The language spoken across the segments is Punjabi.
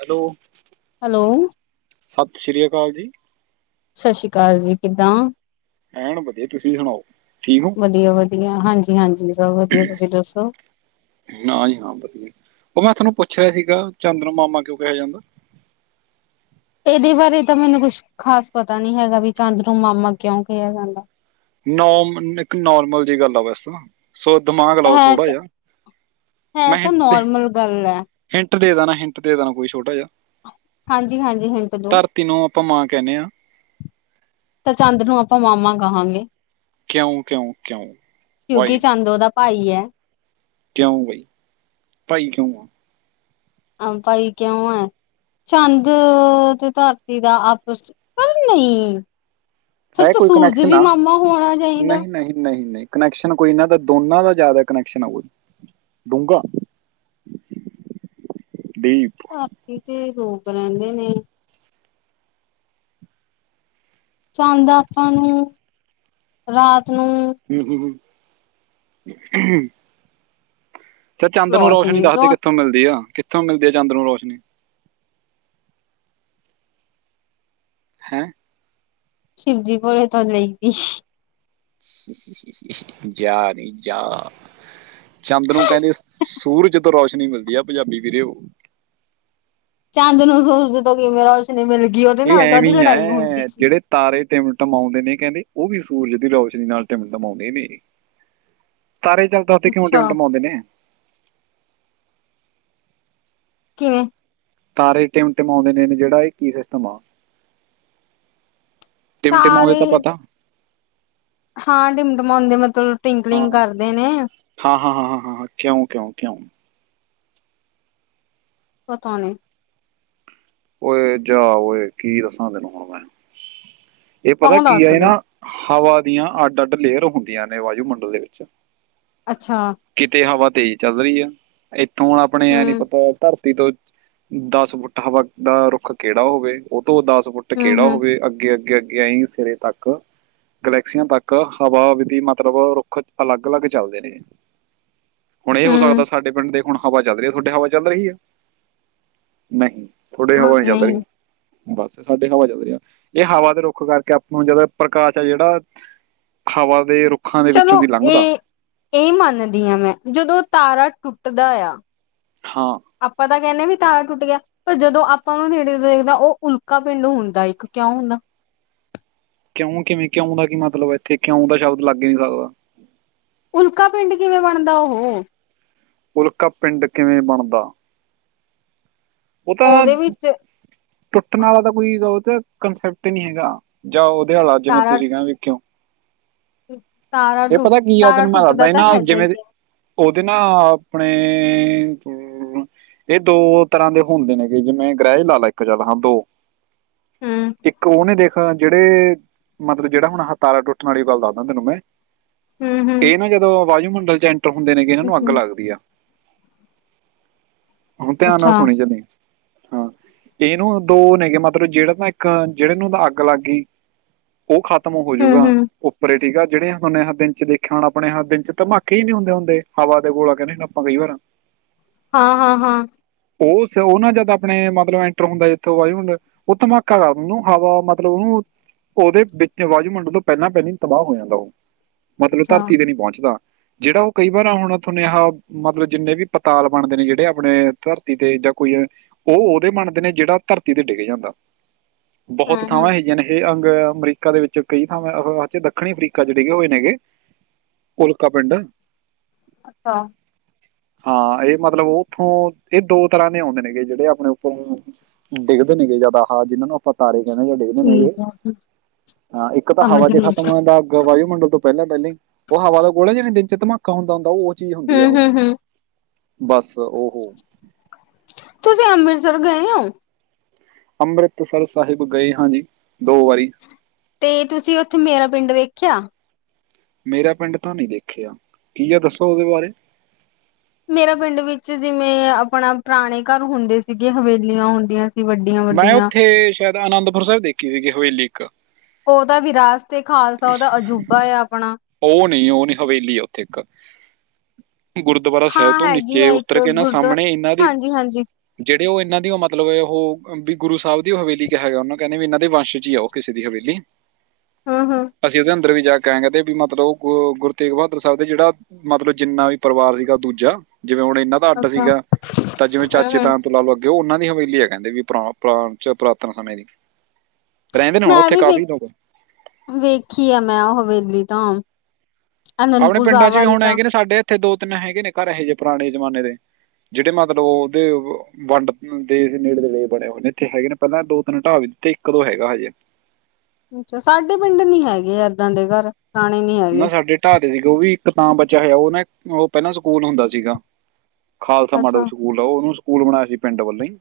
ਹੈਲੋ। ਹੈਲੋ ਸਤਿ ਸ੍ਰੀ ਅਕਾਲ ਜੀ। ਸਤਿ ਸ੍ਰੀ ਅਕਾਲ ਜੀ ਕਿੱਦਾਂ? ਮੈ, ਵਧੀਆ ਤੁਸੀਂ ਸੁਣਾਓ। ਵਧੀਆ- ਵਧੀਆ ਹਾਂਜੀ। ਹਾਂਜੀ। ਸਭ ਵਧੀਆ ਤੁਸੀਂ ਦੱਸੋ ਹਾਂਜੀ-ਹਾਂ ਵਧੀਆ ਉਹ ਮੈਂ ਤੁਹਾਨੂੰ ਪੁੱਛ ਪੁੱਛਣਾ ਸੀਗਾ ਚੰਦ ਨੂੰ ਮਾਮਾ ਕਿਉਂ ਕਿਹਾ ਜਾਂਦਾ? ਇਹਦੇ ਬਾਰੇ ਤਾਂ ਮੈਨੂੰ ਕੁਛ ਖ਼ਾਸ ਪਤਾ ਨੀ ਹੈਗਾ ਵੀ ਚੰਦ ਨੂੰ ਮਾਮਾ ਕਿਉਂ ਕਿਹਾ ਜਾਂਦਾ? ਨੋਮ ਇੱਕ ਨੋਰਮਲ ਜਿਹੀ ਗੱਲ ਆ ਵੈਸੇ ਤਾਂ। ਸੋ ਦਿਮਾਗ ਲਓ ਹੈ ਥੋੜਾ ਤਾਂ ਜਿਹਾ ਹੈ ਮੈਂ ਤਾਂ ਹਿੰਟ-ਹਿੰਟ ਨੋਰਮਲ ਗੱਲ ਹੈ ਹਿੰਟ ਦੇ ਦੇਣਾ, ਹਿੰਟ ਦੇ ਦੇਣਾ ਕੋਈ ਛੋਟਾ ਜਿਹਾ। ਹਾਂਜੀ ਹਾਂਜੀ ਹਿੰਟ ਦੋ ਧਰਤੀ ਨੂੰ ਆਪਾਂ ਮਾਂ ਕਹਿਨੇ ਹਾਂ। ਤਾਂ ਚੰਦ ਨੂੰ ਆਪਾਂ ਮਾਮਾ ਕਹਾਂਗੇ। ਕਿਉਂ-ਕਿਉਂ- ਕਿਉਂ ਵਾਈ? ਹ [unintelligible] ਕਿਉਂ ਬਾਈ, ਭਾਈ ਕਿਉਂ ਆ? ਹਾਂ, ਭਾਈ ਕਿਉਂ ਹੈ ਚੰਦ ਤੇ ਧਰਤੀ ਦਾ ਆਪਸ ਪਰ ਨਹੀਂ ਫਿਰ ਹੈ ਤਾਂ ਕੋਈ ਸੂਰਜ ਕਨੈਕਸ਼ਨ ਵੀ ਆ ਮਾਮਾ ਹੋਣਾ ਚਾਈਦਾ। ਨਹੀਂ ਨਹੀਂ ਨਹੀਂ ਨਹੀਂ ਕਨੈਕਸ਼ਨ ਕੋਈ ਨਾ ਅਗ ਦੋਨਾਂ ਤੋਂ ਜਾਦਾ ਕਨੈਕਸ਼ਨ ਆਉਗਾ ਜੀ ਡੂੰਘਾ। ਰਾਤੀਂ ਜੇ ਰੋ ਰੈੰਦੇ ਨੇ। ਚਾੰਦ ਆਪਾਂ ਨੂੰ ਰਾਤ ਨੂੰ ਹੂੰ-ਹੂੰ-ਉੰ। [unintelligible] ਫੇਰ ਚੰਦ ਨੂੰ ਰੋਸ਼ਨੀ ਦੱਸਦੇ, ਕਿੱਥੋਂ ਮਿਲਦੀ ਆ? ਕਿੱਥੋਂ ਮਿਲਦੀ ਐ ਚੰਦ ਨੂੰ ਰੋਸ਼ਨੀ? ਹੈਂ। ਸ਼ਿਵਜੀਪੁਰੇ ਤੋ ਲਈਦੀ। ਜਾ ਨੀ ਜਾ ਚੰਦ ਨੂੰ ਕੈੰਦੇ ਸੂਰਜ ਤੋਂ ਰੋਸ਼ਨੀ ਮਿਲਦੀ ਆ ਪੰਜਾਬੀ ਵੀਰੇਓ। ਚਾੰਦ ਨੂੰ ਸੂਰਜ ਤੋਂ ਕਿਵੇਂ ਰੌਸ਼ਨੀ ਮਿਲ ਗ ਇਹ ਐਵੇਂ ਈ ਐ, ਜੇੜੇ ਤਾਰੇ ਟਿਮਟਮਾਉਂਦੇ ਨੇ ਕੈੰਦੇ ਉਹ ਵੀ ਸੂਰਜ ਦੀ ਰੌਸ਼ਨੀ ਨਾਲ ਟਿਮਟਮਾਉਂਦੇ ਨੇ। ਤਾਰੇ ਹੀ ਚੱਲਦਾ ਤੇ ਕਿਉਂ ਅੱਛਾ। ਟਿਮਟਿਮਾਉਂਦੇ ਨੇ? ਕਿਵੇਂ? ਤਾਰੇ ਟਿਮਟਿਮਾਉਂਦੇ ਨੇ ਜੇੜਾ ਏ ਕੀ ਸਿਸਟਮ ਆ? ਟਿਮਟਿਮਾਉਂਦੇ ਤਾਰੇ ਤਾਂ ਪਤਾ। ਹਾਂ, ਟਿਮਟਿਮੋੰਦੇ ਮਤਲਬ ਹਾਂ ਟਵਿੰਕਲਿੰਗ ਕਰਦੇ ਨੇ। ਹਾਂ ਹਾਂ ਹਾਂ ਹਾਂ, ਕਿਉਂ ਕਿਉਂ ਕਿਉਂ? ਪਤਾ ਨੀ। ਔਏ ਜਾ ਔਏ, ਕੀ ਦੱਸਾਂ ਤੈਨੂੰ ਹੁਣ ਮੈਂ। ਏ ਪਤਾ ਤਾਂ ਕੀ ਏਹ ਦੱਸਦੇ। ਨਾ ਹਵਾ ਦੀਆਂ ਅੱਡ ਅੱਡ ਲੇਅਰ ਹੁੰਦੀਆਂ ਨੇ ਵਾਯੂ ਮੰਡਲ ਦੇ ਵਿੱਚ। ਅੱਛਾ। ਕਿਤੇ ਹਵਾ ਤੇਜ਼ ਚੱਲ ਰਹੀ ਆ ਇ ਤੂੰ ਆਪਣੇ ਯੈ ਨੀ ਹੂੰ, ਪਤਾ ਧਰ ਤੀ ਤੋਂ ਦੱਸ ਵੂਟ ਹਵਾ ਦਾ ਰੁੱਖ ਕੇੜਾ ਹੋਵੇ? ਔ ਤੋਂ ਦਸ ਫੁੱਟ ਹੂੰ, ਕੇੜਾ ਹੂੰ, ਹੋਵੇ, ਅੱਗੇ ਅੱਗੇ ਅੱਗ ਗਿਆ ਇਣ ਸਿਰੇ ਤੱਕ ਗਲੈਕਸੀਆਂ ਤੱਕ ਹਵਾ ਵਿਧੀ ਮਤਲਬ ਰੁੱਖ ਅਲੱਗ ਅਲੱਗ ਚੱਲਦੇ ਨੇ, ਹੁਣ ਏ ਹੋ ਸਕਦਾ ਹੂੰ ਸਾਡੇ ਪਿੰਡ ਦੇ ਹੁਣ ਹਵਾ ਚੱਲ ਰੀ ਐ, ਤੁਹਾਡੇ ਹਵਾ ਚੱਲ ਰਹੀ ਹੈ? ਨਹੀਂ। ਥੋਡੇ ਹਾਂ ਹਵਾ ਨੀ ਚੱਲ ਨਹੀਂ ਰੀ। ਬਸ ਸਾਡੀ ਹਵਾ ਚੱਲਰੀ ਆ, ਏ ਹਵਾ ਦੇ ਰੁੱਖ ਕਰਕੇ ਅਪਾਂ ਨੂੰ ਜਦੈ ਪ੍ਰਕਾਸ਼ ਐ ਜੇੜਾ ਹਵਾ ਦੇ ਰੁੱਖਾਂ ਦੇ ਚਲੋ ਵਿੱਚੋਂ ਦੀ ਏ ਲੰਘਦਾ ਏ ਮੰਨਦੀ ਆਂ ਮੈਂ ਜਦੋਂ ਤਾਰਾ ਟੁੱਟ [unintelligible] ਹਾਂ ਤਾਂ ਕਹਿੰਦੇ ਵੀ ਤਾਰਾ ਟੁੱਟ ਗਿਆ ਪਰ ਜਦੋਂ ਆਪਾਂ ਉਹਨ ਨੇੜੇ ਦੇਖਦਾ ਉਹ ਉਲਕਾ ਪਿੰਡ ਹੁੰਦਾ ਇੱਕ ਕਿਉਂ ਹੁੰਦਾ ਕਿਉਂ ਕਿਵੇਂ ਕਿਉਂ ਦਾ ਕੀ ਮਤਲਬ ਹੈ ਇੱਥੇ ਕਿਉਂ ਦਾ ਸ਼ਬਦ ਲੱਗ ਨਹੀਂੀ ਸਕਦਾ ਉਲਕਾ ਪਿੰਡ ਕਿਵੇਂ ਬਣਦਾ ਉਹ ਉਲਕਾ ਪਿੰਡ ਕਿਵੇਂ ਬਣਦਾ ਉਹ ਤਾਂ ਉਹਦੇ ਵਿੱਚ ਟੁੱਟਣ ਵਾਲਾ ਤਾਂ ਕੋਈ ਉਹ ਕੰਸੈਪਟ ਨਹੀਂੀ ਹੈਗਾ ਜਾ ਉਧਿਆਲਾ ਅੱਜ ਮੈਂ ਤਾਰਾ ਤੁਸੀਂ ਕਹ ਵੇਖਿਓ ਤਾਰਾ ਟੁੱਟ ਕੀ ਆ ਤਾਰਾ ਤੈਨੂੰ ਮੈਂ ਦੱਸਦਾ ਟੁੱਟਦਾ ਇਹ ਤਾਂ ਨਾ ਹੈਗਾ ਹੀ ਜਿਵੇਂ ਹੈ। ਉਹਦੇ ਨਾ ਆਪਣੇ ਇਹ ਦੋ- ਤਰ੍ਹਾਂ ਦੇ ਹੁੰਦੇ ਨੇਗੇ ਜਿਵੇਂ ਗ੍ਰਹਿ ਲਾਲਾ ਇੱਕ ਚੱਲ ਹਾਂ ਦੋ- ਹਮ ਇੱਕ ਉਹਨੇ ਦੇਖ- ਜਿਹੜੇ ਮਤਲਬ ਜਿਹੜਾ ਹੁਣ ਹਤਾਰਾ ਟੁੱਟਣ ਵਾਲੀ ਗੱਲ ਦੱਸਦਾ ਤੈਨੂੰ ਮੈਂ- ਹਮ ਇਹ ਨਾ ਜਦੋਂ ਵਾਜੂ- [unintelligible] ਹੁੰਦੇ ਨੇਗੇ ਇਹਨਾਂ ਨੂੰ ਅੱਗ ਹਮ ਲੱਗਦੀ ਆ। ਹੁਣ ਧਿਆਨ ਅੱਛਾ ਨਾਲ- ਹਾਂ ਇਹਨੂੰ ਦੋ ਨੇਗੇ ਮਤਲਬ ਜਿਹੜੇ ਨਾ ਇੱਕ ਜਿਹੜੇ ਨੂੰ ਤਾਂ ਅੱਗ ਲੱਗ ਗਈ। ਉਹ ਖ਼ਤਮ ਹਮ ਹੋਜੂਗਾ ਹਮ ਉੱਪਰੇ ਠੀਕ ਆ। ਜਿਹੜੇ ਹੇ ਦਿਨ ਚ ਦੇਖਿਆ ਹੋਣਾ ਆਪਣੇ ਦਿਨ ਚ ਧਮਾਕੇ ਹੀ ਨੀ ਹੁੰਦੇ ਹੁੰਦੇ ਹਵਾ ਦੇ ਗੋਲਾ ਕਹਿੰਦੇ ਹੁ ਆਪਾਂ ਕਈ ਵਾਰਾਂ- ਹਾਂ-ਹਾਂ-ਹਾਂ! ਉਹ ਉਹ ਨਾ ਜਦ ਆਪਣੇ ਮਤਲਬ ਐਂਟਰ ਹੁੰਦਾ ਜਥੋਂ ਵਾਯੂਮੰਡਲ ਉਹ ਧਮਾਕਾ ਕਰ ਉਹਨੂੰ ਹਵਾ ਮਤਲਬ ਉਹਨੂੰ ਉਹਦੇ ਵਿੱਚ ਵਾਯੂਮ ਮੰਡਲ ਤੋਂ ਪਹਿਲਾਂ ਪਹਿਲ ਤਬਾਹ ਹੋ ਜਾਂਦਾ ਉਹ- ਮਤਲਬ ਅੱਛਾ ਧਰਤੀ ਤੇ ਨਹੀ ਪਹੁੰਚਦਾ- ਜਿਹੜਾ ਉਹ ਕਈ ਵਾਰ ਹੁਣ ਤੁਹਾਨੇ ਆ ਮਤਲਬ ਜਿੰਨੇ ਵੀ ਪਤਾਲ ਬਣਦੇ ਨੇ ਜਿਹੜੇ ਆਪਣੇ ਧਰ- ਧਰਤੀ ਤੇ ਜਾਂ ਕੋਈ ਉਹ ਉਹਦੇ ਮੰਨਦੇ ਨੇ ਜਿਹੜਾ ਧਰਤੀ ਤੇ ਡਿੱਗ ਜਾਂਦਾ। ਬਹੁਤ ਹਮ ਹਮ ਥਾਵਾਂ ਹੈਗੀਆਂ ਨੇ ਇਹ ਅ- ਅਮਰੀਕਾ ਦੇ ਵਿੱਚ ਕਈ ਥਾਵਾਂਚੇ ਦੱਖਣੀ ਅਫਰੀਕਾ ਜਿਹੜੇ ਉਹਏ ਨੇਗੇ ਉਲਕਾ ਪਿੰਡ- ਅੱਛਾ। ਹਾਂ ਇਹ ਮਤਲਬ ਉਹ ਉੱਥੋਂ- ਇਹ ਦੋ ਤਰ੍ਹਾਂ ਦੇ ਆਉਂਦੇ ਨੇਗੇ ਜਿਹੜੇ ਆਪਣੇ ਉੱਪਰੋਂ ਡਿੱਗਦੇ ਨੇਗੇ ਜਿਆਦਾ ਹਾਂ ਜਿਹਨਾਂ ਨੂੰ ਆਪਾਂ ਤਾਰੇ- ਡਿੱਗਦੇ ਨੇਗੇ ਠੀਕ ਹੈ ਹਾਂ ਇੱਕ ਤਾਂ ਸਮਝ ਹਵਾ ਚ ਗਈ ਖਤਮ ਹੋ ਜਾਂਦਾ ਵਯੂਮ ਮੰਡਲ ਤੋਂ ਪਹਿਲਾਂ ਪਹਿਲਾਂ ਉਹ ਹਵਾ ਦਾ ਗੋਲ ਜ ਨਹੀਂ ਦਿੰ- ਧਮਾਕਾ ਹੁੰਦਾ ਹੁੰਦਾ ਉਹ- ਚੀਜ਼ ਹੁੰਦੀ ਆ ਉਹ ਹੂੰ'-ਹੂੰ-ਹੂੰ ਬਸ ਉਹ ਤੁਸੀਂ ਅੰਮ੍ਰਿਤਸਰ ਗਏ ਹੋ? ਅੰਮ੍ਰਿਤਸਰ ਸਾਹਿਬ ਗਏ ਹਾਂ ਜੀ ਦੋ ਵਾਰੀ ਤੇ ਤੁਸੀਂ ਉੱਥੇ ਮੇਰਾ ਪਿੰਡ ਵੇਖਿਆ- ਮੇਰਾ ਪਿੰਡ ਤਾਂ ਨਹੀਂ ਦੇਖਿਆ। ਕੀ ਆ ਦੱਸੋ ਉਹਦੇ ਬਾਰੇ। ਮੇਰਾ ਪਿੰਡ ਵਿੱਚ ਜਿਵੇਂ ਆਪਣਾ ਪੁਰਾਣੇ ਘਰ ਹੁੰਦੇ ਸੀਗੇ, ਹਵੇਲੀਆਂ ਹੁੰਦੀਆਂ ਸੀ ਵੱਡੀਆਂ ਮੈਂ ਵੱਡੀਆਂ ਉੱਥੇ ਸ਼ਾਇਦ ਅਨੰਦਪੁਰ ਸਾਹਿਬ ਦੇਖੀ ਸੀਗੀ ਹਵੇਲੀ। [unintelligible] ਉਹਦਾ ਵੀ ਰਾਜ ਤੇ ਖਾਲਸਾ ਉਹਦਾ ਅਜੂਬਾ ਆ ਆਪਣਾ। ਉਹ ਨਹੀਂ ਉਹ ਹਵੇਲੀ ਆ ਉੱਥੇ ਇੱਕ। ਗੁਰਦੁਆਾਰਰਾ ਸਾਹਿਬ ਹਾਂ ਤੋਂ ਹੈਗੀ ਨੀਚੇ ਆ ਇੱਕ ਉਤਰ ਕੇ ਇਹਨਾਂ ਗੁਰਦੁਆ ਸਾਹਮਣੇ ਇਹਨਾਂ ਦੇ ਹਾਂਜੀ ਹਾਂਜੀ ਜਿੇ ਉਹ ਇਹਨਾਂ ਦੀ ਮਤਲਬ ਹੈ ਔ ਹ ਗੁਰੂ ਸਾਹਿਬ ਹੋਵੇਲੀ ਕਿਹਾ ਗਿਆ ਉਹੂੰ ਕਹਿੰ ਵੀ ਇਹਨਾ ਦੇ ਵੰਸ਼ ਚ ਹੀ ਔ ਕਿਸੇ ਦੀ ਹਵੇਲੀ। ਹਮ ਹਮ ਅਸੀਂ ਉਹਦੇ ਆਂ ਉ ਵੀ ਜਾ ਕੇ ਕਹਿਣ ਕਹਿੰਦੇ ਵੀ ਮਤਲਬ ਗ ਗੁਰੂ ਤੇਗ ਬਹਾਦਰ ਸਾਹਿਬ ਦਾ ਜਿਹੜਾ ਮਤਲਬ ਜਿੰਨਾ ਵੀ ਪਰਿਵਾਰ ਸੀਗਾ ਦੂਜਾ ਜਿਵੇਂ ਹੁਣ ਇਹਨਾਂ ਦਾ ਅੱਡ ਅੱਛਾ। ਸੀਗਾ ਤਾਂ ਜਿਵੇਂ ਹੂੰ ਚਾਚੇ ਹੂੰ ਤਾਂ ਤੋਂ ਅਲਾਵਾ ਉਹਨਾਂ ਦੀ ਹਵੇਲੀ ਹੈ ਕਹਿੰਦੇ ਵੀ ਪੁਰਾ ਪੁਰਾਤਨ ਸਮੇਂ ਦੀ। ਰਹਿੰਦੇ ਨੇ ਹੁਣ ਉੱਥੇ ਕਾਫੀ ਲੋਕ। ਰਖੀ ਆ ਮੈਂ ਉਹ ਹਵੇਲੀ ਤਾਂ। ਆਪਣੇ ਅਨੰਦਪੁਰ ਪਿੰਡਾਂ ਸਾਹਿਬ ਚ ਵੀ ਵਾਲੀ ਹੁਣ ਤਾਂ। ਹੈਗੇ ਨੇ ਸਾਡੇ ਇੱਥੇ ਦੋ ਤਿੰਨ ਹੈਗੇ ਨੇ ਘਰ ਇਹੋ ਜਿਹੇ ਪੁਰਾਣੇ ਜਮਾਨੇ ਦੇ। ਜਿਹੜੇ ਮਤਲਬ ਉਹਦੇ ਵੰਡ ਦੇ ਨੇੜੇ ਤੇੜੇ ਦੇ ਬਣੇ ਹੋਏ ਨੇ। ਇੱਥੇ ਹੈਗੇ ਨੇ ਪਹਿਲਾਂ ਦੋ ਤਿੰਨ ਢਾਹਾਬ ਦਿੱਤੇ ਇੱਕ ਦੋ ਹੈਗਾ ਹਜੇ। ਅੱਛਾ ਸਾਡੇ ਪਿੰਡ ਨੀ ਹੈਗੇ ਏਦਾਂ ਦੇ ਘਰ। ਪੁਰਾਣੇ ਨੀ ਹੈਗੇ ਨਾ ਸਾਡੇ ਢਾਹ ਦੇ ਸੀਗੇ ਉਹ ਵੀ ਇੱਕ ਤਾਂ ਬੱਚਾ ਹੋਇਆ ਉਹਨੇ ਉਹ ਪਹਿਲਾਂ ਸਕੂਲ ਹੁੰਦਾ ਸੀਗਾ। ਖਾਲਸਾ ਮਾਡਲ ਅੱਛਾ ਸਕੂਲ ਆ ਉਹਨੂੰ ਸਕੂਲ ਬਣਾਇਆ ਸੀ ਪਿੰਡ ਵੱਲੋਂ ਹੀ।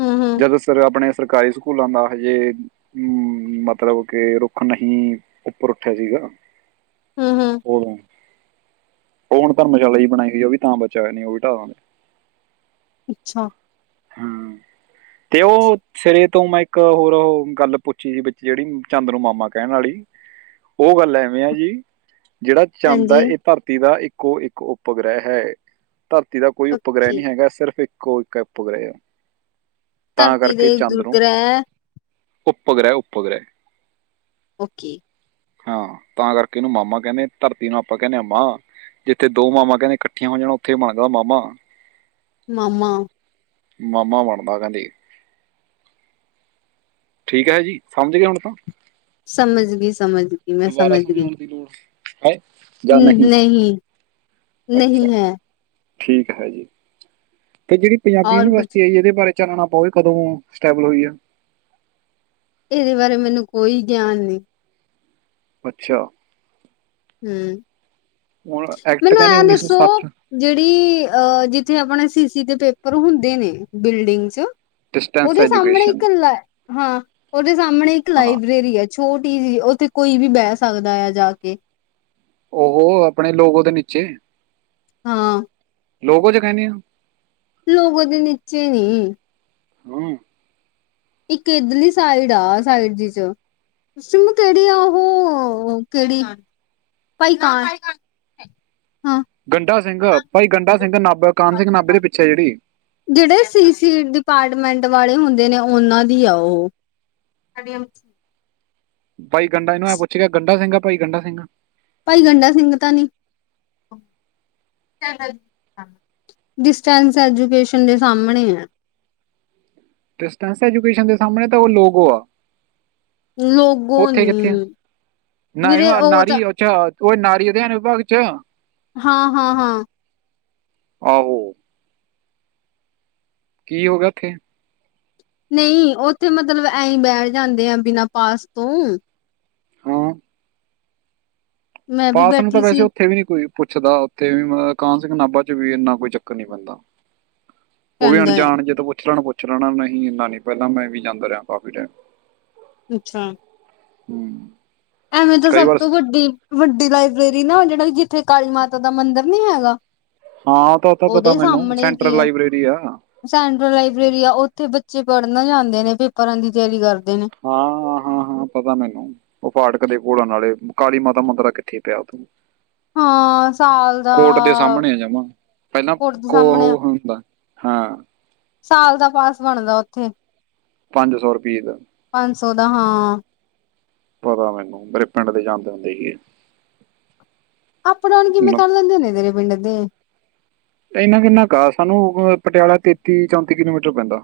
ਹੂੰ ਹੂੰ। ਜਦੋਂ ਸਰ ਆਪਣੇ ਸਰਕਾਰੀ ਸਕੂਲਾਂ ਦਾ ਹਜੇ ਹਮ ਮਤਲਬ ਕੇ ਰੁੱਖ ਨਹੀਂ ਉੱਪਰ ਠਾ ਸੀਗਾ। ਹੁੰ ਹੁੰ। ਉਦੋਂ ਉਹ ਹੁਣ ਧਰਮਸ਼ਾਲਾ ਜ ਬਣਾਈ ਹੋਈ ਉਹ ਵੀ ਤਾਂ ਬਚਿਆ ਹੋਇਆ। ਨੇ ਉਹ ਵੀ ਢਾ ਦਾਂਗੇ ਅੱਛਾ। ਹੁੰ। ਤੇ ਉਹ ਸ ਤੋਂ ਮੈਂ ਇੱਕ ਹੋਰ ਗੱਲ ਪੁੱਛੀ ਸੀ ਵਿੱਚ ਜਿਹੜੀ ਚੰਦ ਨੂੰ ਮਾਮਾ ਕਹਿਣ ਵਾਲੀ ਉਹ ਗੱਲ ਐਵੇਂ ਆ ਜੀ। ਜਿਹੜਾ ਚੰਦ ਹੈ ਹਾਂਜੀ ਇਹ ਧਰਤੀ ਦਾ ਇੱਕ ਕੋ ਇੱਕ ਉਪਗ੍ਰਹਿ ਹੈ। ਧਰਤੀ ਦਾ ਕੋਈ ਉਪਗ੍ਰਹਿ ਪੱਕੀ ਨਹੀ ਹੈਗਾ ਸਿਰਫ ਇੱਕ ਕੋਈ ਕ ਪੁਗ ਰ ਧਰਤੀ ਦੇ ਦੁਰਗ੍ਰਹਿ ਉੱਪਗ੍ਰਹਿ ਉੱਪਗ੍ਰਹਿ ਓਕੇ ਹਾਂ ਤਾਂ ਕਰਕੇ ਇਹਨੂੰ ਮਾਮਾ ਕਹਿੰਦੇ ਧਰਤੀ ਨੂੰ ਆਪਾਂ ਕਹਿੰਦੇ ਹ ਮਾ ਜਿੱਥੇ ਦੋ ਮਾਮਾ ਕਹਿੰਦੇ ਇਕੱਠੀਆਂ ਹੋ ਜਾਣਣਾ ਉੱਥੇ ਬਣ ਜਾਂਦਾ ਮਾਮਾ ਮਾਮਾ ਮਮਾ ਵੈਣਾ ਮਘਾਂ ਦੇ ਠੀਕ ਹੈ ਜੀ ਸਮਝ ਗਏ ਹੁਣ ਤਾਂ। ਸਮਝ ਗਈ, ਸਮਝ ਗਈ, ਮੈਂ ਸਮਝ ਗਈ। ਹੈਾਂ ਹੂ ਨਹੀਂ ਅੱਛਾ ਨਹੀਂ ਹੈ ਠੀਕ ਹੈ ਜੀ ਤੇ ਜਿਹੜੀ ਪੰਜਾਬੀ ਔਰ ਕੁਛ ਯੂਨੀਵਰਸਟੀ ਹੈ ਜੀ, ਇਹਦੇ ਬਾਰੇ ਚੱਲਣਾ ਪਵੇ ਕਦੋਂ ਸਟੈਬਲ ਹੋਈ ਐ। ਇਹਦੇ ਬਾਰੇ ਮੈਨੂੰ ਕੋਈ ਗਿਆਨ ਨਹੀਂ। ਅੱਛਾ ਹੂ ਹੁਣ ਐਕਟ ਮੈਨੂੰ ਕਹਿੰਦੇ ਐਂ ਦੱਸੋ ਜਿਹੜੀ ਅਹ ਜਿੱਥੇ ਆਪਣੇ ਸੀਸੀ ਤੇ ਪੇਪਰ ਹੁੰਦੇ ਨੇ, ਬਿਲਡਿੰਗ ਚ ਡਿਸਟੈਂਸ ਔਦੇ ਸਾਹਮਣੇ ਐਜੂਕੇਸ਼ਨ ਇੱਕ ਲੈ, ਹਾਂ ਔਦੇ ਸਾਹਮਣੇ ਇੱਕ ਹਾਂ ਲਾਇਬ੍ਰੇਰੀ ਹੈ ਛੋਟੀ ਜੀ, ਉੱਥੇ ਕੋਈ ਵੀ ਬਹਿ ਸਕਦਾ ਆ, ਜਾ ਕੇ ਉਹ ਆਪਣੇ ਲੋਕ ਔਦੇ ਨੀਚੇ ਹਾਂ ਲੋਕ ਔ, ਜੋ ਕਹਿਣੇ ਔ ਲੋਕ ਉਹਦੇ ਨੀਚੇ ਨੇ ਹੂ ਇੱਕ ਇਧਰਲੀ ਸਾਈਡ ਆ, ਸਾਈਡ ਜੀ ਚ, ਸਿਮੀ ਕਿਹੜੀ ਆ ਉਹ ਕਿਹੜੀ ਹਾਂ ਗੰਡਾ ਸਿੰਘ, ਭਾਈ ਗੰਡਾ ਸਿੰਘ ਸਿੰਘ ਨਾ ਕਾਨ ਜਿਹੜੇ ਸੀ ਸੀ ਡਿਪਾਰਟਮੈਂਟ ਵਾਲੇ ਹੁੰਦੇ। ਦੇ ਨੇ ਉਹਨਾਂ ਦੀ ਆ ਔ ਬਾਈ ਗੰਡਾ ਇਹਨੂੰ ਇਹ ਪੁੱਛ ਗਿਆ, ਗੰਡ ਸਿੰਘ ਭਾਈ ਗੰਡਾ ਸਿੰਘ ਭਾਈ ਗੰਡਾ ਸਿੰਘ ਤਾਂ ਨੀ, ਡਿਸਟੈਂਸ ਐਜੂਕੇਸ਼ਨ ਦੇ ਸਾਹਮਣੇ ਆ ਡਿਸਟੈਂਸ ਐਜੂਕੇਸ਼ਨ ਦੇ ਸਾਹਮਣੇ ਤਾਂ ਉਹ ਲੋਗੋ ਆ ਲੋਗੋ ਉੱਥੇ ਨੀ, ਕਿੱਥੇ ਆ ਵੀਰੇ ਉਹ ਤਾਂ ਉਹੇ ਨਾਰੀ ਅਧਿਆਨ ਵਿਭਾਗ ਚ- ਹਾਂ-ਹਾਂ-ਹਾਂ! ਆਹੋ। ਕੀ ਹੋਗਾ ਇੱਥੇ- ਨਹੀਂ ਉੱਥੇ ਮਤਲਬ ਐਸੀਂ ਬੈਠ ਜਾਂਦੇ ਆ ਬਿਨਾਂ ਪਾਸ ਤੋਂ ਹੂੰ। ਮੈਂ ਵੀ ਪਾਸ ਨੂੰ ਤਾਂ ਬੈਠੀ ਵੈਸੇ ਸੀ ਉੱਥੇ ਵੀ ਨੀ ਕੋਈ- ਪੁੱਛਦਾ ਉੱਥੇ ਵੀ ਮਤਲਬ ਕਾਨ ਸਿੰਘ ਨਾਭਾ ਚ ਵੀ ਇੰਨਾ ਕੋਈ ਚੱਕਰ ਨੀ ਪੈਂਦਾ ਉਹ ਵੀ ਕਹਿੰਦਾ ਆ ਅਣਜਾਣ ਜੇਦ ਪੁੱਛ ਲੈਣ ਪੁੱ- ਚਲਾਣਾ ਨਹੀਂ ਇੰਨਾ ਨਹੀਂ ਪਹਿਲਾਂ ਮੈਂ ਵੀ ਜਾਂਦਾ ਰਿਹਾ ਕਾਫੀ ਟਾਈਮ- ਅੱਛਾ। ਹੂੰ। ਐਵੇਂ ਤਾਂ ਕਈ ਸਭ ਵਾਰ ਤੋਂ ਵੱਡੀ ਵੱ- ਡੀ ਲਾਇਬ੍ਰੇਰੀ ਨਾ ਜਿਹੜਾ ਜਿੱਥੇ ਕਾਲੀ ਮਾਤਾ ਦਾ ਮੰਦਿਰ ਨੀ ਹੈਗਾ ਹਾਂ ਤਾਂ ਤਾਂ ਪਤਾ ਉਹਦੇ ਮੈਨੂੰ ਸਾਹਮਣੇ ਸੈਂਟਰਲ ਜੀ ਹੈ ਲਾਇਬ੍ਰੇਰੀ ਆ ਸੈਂਟਰਲ ਲਾਈਬ੍ਰੇਰੀ ਆ ਉੱਥੇ- ਬੱਚੇ ਪੜ੍ਹਨਾ ਜਾਂਦੇ ਨੇ ਪੇਪਰਾਂ ਦੀ ਤਿਆਰੀ ਕਰਦੇ- ਨੇ ਹਾਂ-ਹਾਂ -ਹਾਂ ਪਤਾ ਮੈਨੂੰ ਫਾਟਕ ਦੇ ਘੋਲਣ ਵਾਲੇ ਕਾਲੀ ਮਾਤਾ ਮੰਦਰਾ ਕਿੱਥੇ ਪਿਆ ਉ ਤੂੰ- ਹਾਂ ਸਾਲ ਦਾ ਕੋਰਟ ਦੇ ਸਾਹਮਣੇ ਆ ਜਮਾ ਪਹਿਲਾਂ ਕੁੁਰਦ ਕੋ ਸਾਹਮਣੇ ਆ ਉਹ ਹੁੰਦਾ ਹਾਂ ਸਾਲ ਦਾ ਪਾਸ ਬਣਦਾ ਉੇ- [unintelligible] ਪੰਜ ਸੌ ਰੁਪਈਏ ਦਾ- ਸੋਦਾ ਹਾਂ ਪਤਾ ਮੈਨੂੰ ਮੇਰੇ ਪਿੰਡ ਦੇ ਜਾਂਦੇ ਹੁੰਦੇ ਸੀ। ਅਪਣਾ ਕਿਵੇਂ ਇਹ। ਕਰ ਲੈਂਦੇ ਨੇ ਤੇਰੇ ਪਿੰਡ- ਦੋ- ਇੰਨਾ ਕਿੰਨਾ ਕ ਸਾਨੂੰ ਪਟਿਆਲਾ ਤੇਤੀ ਚੌਂਤੀ ਕਿਲੋਮੀਟਰ ਪੈਂਦਾ-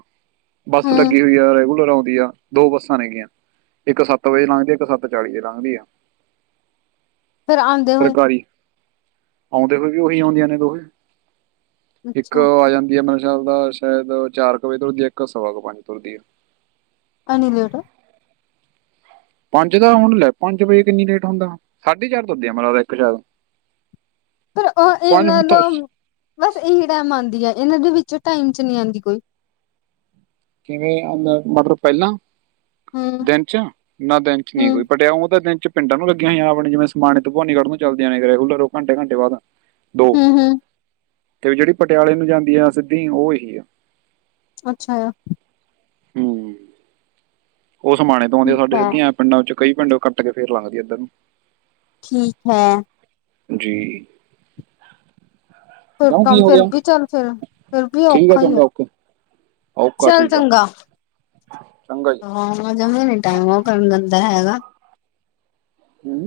ਬੱਸ ਹੂੰ ਲੱਗੀ ਹੋਈ ਹੈ। ਆਉਂਦੀ ਆ ਦੋ ਬੱਸਾਂ ਨੇਗੀਆਂ ਇੱਕ ਸੱਤ ਵਜੇ ਲੰਘਦੀ ਆ ਇੱਕ ਸੱਤ ਚਾਲੀ ਵਜੇ ਲੰਘਦੀ ਆ। ਫਿਰ ਆਦੇ ਹੋਏ- ਆਦੇ ਹੋਏ ਵੀ ਉਹੀ ਆਉਂਦੀਆਂ ਨੇ ਦੋਹੇ- ਇੱਕ ਅੱਛਾ ਆ ਜਾਂਦੀ ਹੈ [unintelligible] ਚੱਲਦਾ ਸ਼ਾਇਦ ਚਾਰ ਕੁ ਵਜੇ ਤੁਰਦੀ ਹੈ ਇੱਕ ਸਵਾ ਕੁ ਪੰਜ ਤੁਰਦੀ ਹੈ। ਅਨਿਲੇਟਰ- ਪੰਜ ਦਾ ਹੁਣ ਲੈ ਪੰਜ ਵਜੇ ਕਿੰਨੀ ਲੇਟ ਹੁੰਦਾ ਸਾਢੇ ਚਾਰ ਤੋਂਦਿਆਂ ਮਰਾ ਦਾ ਇੱਕ ਚਾਰ- ਪਰ ਉਹ ਇਹਨਾਂ ਦਾ ਬਸ ਇਹੀ ਟਾਈਮ ਆਦੀ ਹ ਇਹਨਾਂ ਦੇ ਵਿੱਚ ਜ ਟਾਈਮ ਚ ਨਹੀਂ ਆਂਦੀ ਕੋਈ। ਕਿਵੇਂ ਆਦਾ ਮਟਰ ਪਹਿਲਾਂ- ਹੂੰ ਦਿਨ ਚ ਨਾ ਦਿਨ ਚ ਨਹੀਂ ਹੂੰ ਕੋਈ ਪਟਿਆਊ ਤਾਂ ਦਿਨ ਚ- ਭਿੰਡਾਂ ਨੂੰ ਲੱਗੀਆਂ ਹੋਈਆਂ ਆਵਣੇ ਜਿਵੇਂ ਸਮਾਨੇ ਤੋਂ ਭਵਾਨੀਗਢ ਨੂੰ ਚਲਦੀਆਂ ਨੇ, ਰੈਗੂਲਰ ਔ ਘੰਟੇ- ਘੰਟੇ ਬਾਦ। ਹੂੰ ਹੂੰ ਤੇ ਜੇੜੀ ਪਟਿਆਲੇ ਨੂੰ ਜਾਂਦੀ ਆ ਸਿੱਧੀ ਔ ਏਹੀ ਆ। ਅੱਛਾ ਆ। ਹੂੰ ਔ ਸਮਾਣੇ ਤੋਂ ਆਉਂਦੀ ਠੀਕ ਸਾਡੇ ਹੈ ਸਿੱਧੀਆਂ ਏਂ ਪਿੰਡਾਂ 'ਚ। ਕਈ ਪਿੰਡੋਂ ਕੱਟ ਕੇ ਫੇਰ ਲੰਘਦੀ ਏਧਰ ਨੂੰ। ਠੀਕ ਹੈ। ਜੀ ਫਿਰ ਕਿਉਂ ਤਾਂ ਕੀ ਹੋ ਫੇਰ ਗਿਆ ਵੀ ਚੱਲ ਫੇਰ ਫਿਰ ਵੀ ਠੀਕ ਆ ਔਖਾ ਈ ਐ। ਚੰਗਾ ਓਕੇ ਓਕਾ ਚੱਲ ਠੀਕ ਆ ਚੰਗਾ। ਚੰਗਾ [inaudible] ਜੀ ਜਵੇਂ ਨੀ ਟੈਮ ਓ ਕਰਨ ਦਿੰਦਾ ਹੈਗਾ। ਹੂੰ